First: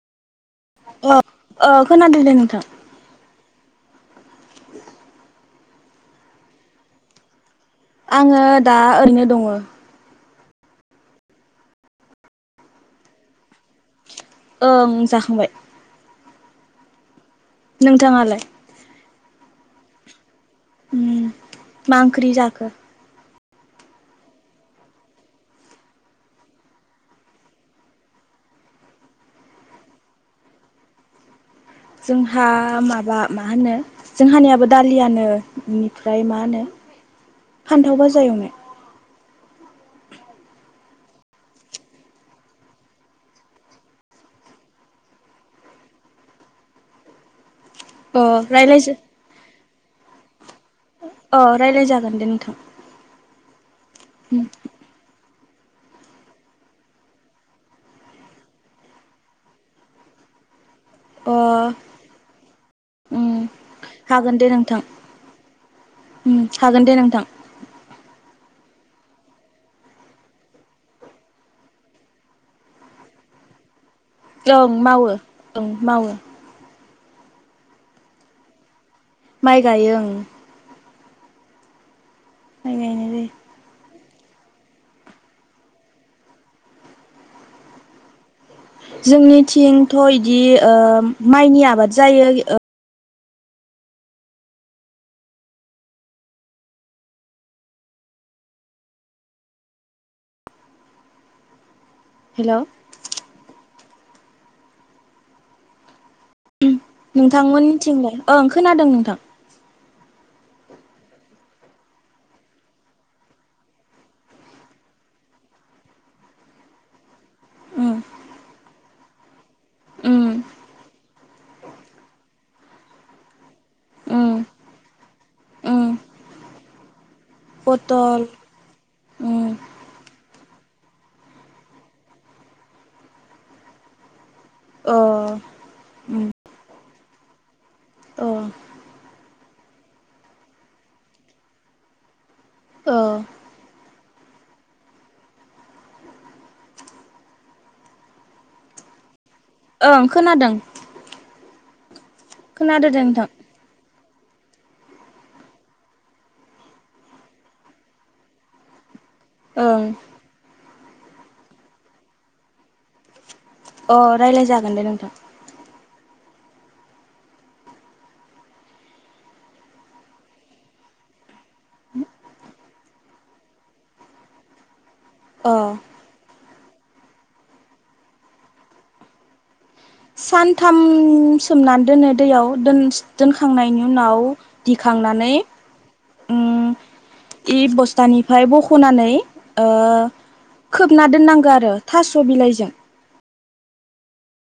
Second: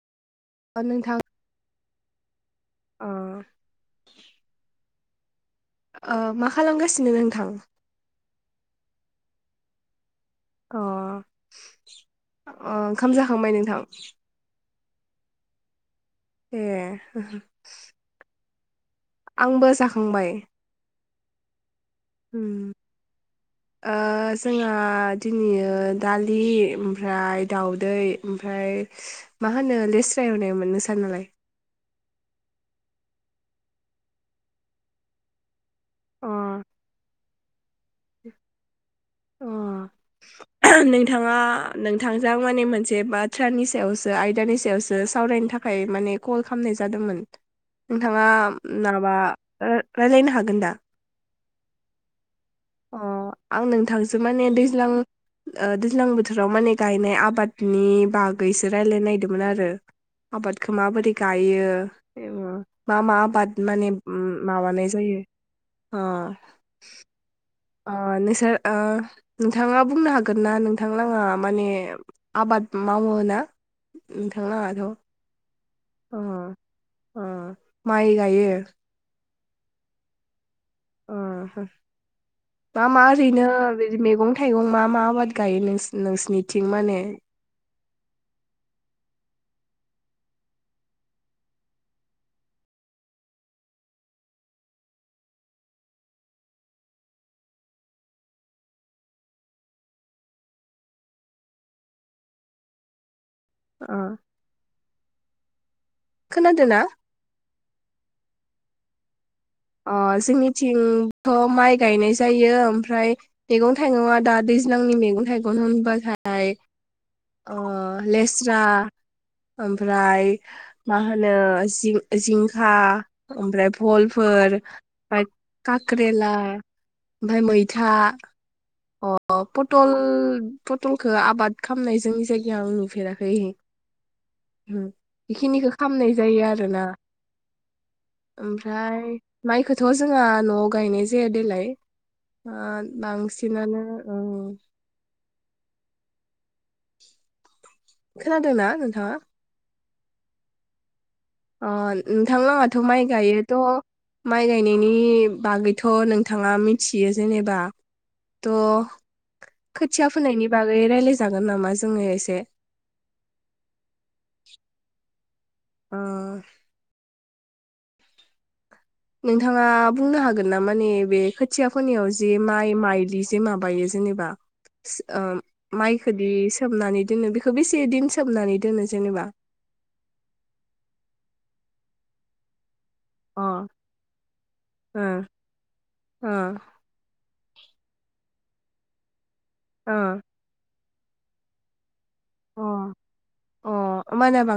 अ ओ खोनादों दे नोंथां। अ। ओ मा खालामगासिनो नोंथां? आङो दा ओरैनो दङ। अ अ ओंखाम जाखांबाय नोंथां? ओं जाखांबाय। ए। नोंथाङालाय? आंबो जाखांबाय। उम। मा ओंख्रि उम। जाखो ओ जोंहा दिनैयो दालि ओमफ्राय दाउदै ओमफ्राय मा होनो लेसरा एवनाय मोन नोंसा नालाय? जोंहा माबा मा होनो जोंहानियाबो दालियानो। बेनिफ्राय अ मा होनो फानथाव फाजा एवनाय। अ। नोंथाङा नोंथांजों आं माने मोनसे बाथ्रानि सायावसो आयदानि सायावसो सावरायनो थाख थाखाय माने‌ कल खालामनाय जादोंमोन। अ नोंथाङा रायलाय माबा ओ रायलायनो हागोन दा? ओ रायलाय जागोन दे नोंथां। अ आं नोंथांजों माने दैज्लां ओ दैज्लां बोथोराव माने गायनाय आबादनि बागैसो रायलायनो नागदोंमोन आरो। आबादखो माबोरै अ गायो [unintelligible] मा मा उम आबाद माने उम हागोन दे नोंथां माबानाय जायो अ। उम हागोन दे नोंथां। अ नोंसोर ओ नोंथाङा बुंनो हागोन ना नोंथां लांङा माने आबाद मावोना? ओं मावो ओं मावो। ओम माइ गायो? माइ गायो ओं। ओम माइ मा मा गायनाय जायो ओरैनो बेदि मैगं-थाइगं मा मा आबाद गायो नोंसि नोंसनिथिं माने? जोंनिथिंथ' इदि ओ माइनि आबाद जायो ओ हेलौ। अ। खोनादो ना? नोंथां मोननिथिंलाय ओं खोनादों नोंथां। अ जोंनिथिंथ' माइ गायनाय जायो ओमफ्राय मैगं थाइगं दा दैज्लांनि मैगं थाइगं होनबाथाय अ उम लेस्रा। ओमफ्राय उम मा होनो जिंखा ओमफ्राय भल उम फोर ब उम कक्रेला ओमफ्राय मैथा पटल अ उम पटल पटलखौ आबाद खालामनाय जोंनि जायगायाव आं नुफेराखै। अ बेखिनिखौ खालामामनाय उम जायो आरोना अ ओमफ्राय माइखौथ' जोंहा न'आव गायनाय जाया देलाय अ बांसिनानो औ खोनादों न नोंथाङा ओं खोनादों। अ नोंथां मोनहाथ' खोनादो दे माइ नोंथां गायो। थ' माइ गायनायनि बागैथ' नोंथाङा मिथियो जेनेबा थ ओं खोथिया फोनायनि बागै रायजलायजागोन नामा जोङो एसे अ रायज्लाय जागोन दे नोंथां। उम नोंथाङा बुंनो हागोन ना माने बे खोथियाफोरनियाव जे माइ माइलि जे माबायो जेनेबा अ माइखोदि सोमनानै दोनो बेखौ बेसे दिन सोमनानै दोनो जेनेबा सानथाम सोमनानै दोनो दैयाव दोन अ दोनखांनायनि उनाव ओ दिखांनानै ओ उम बे बस्थानिफ्राय बख'नानै खोबना दोननांगौ आरो। थास' ओ बिलाइजों। अ अ माने बां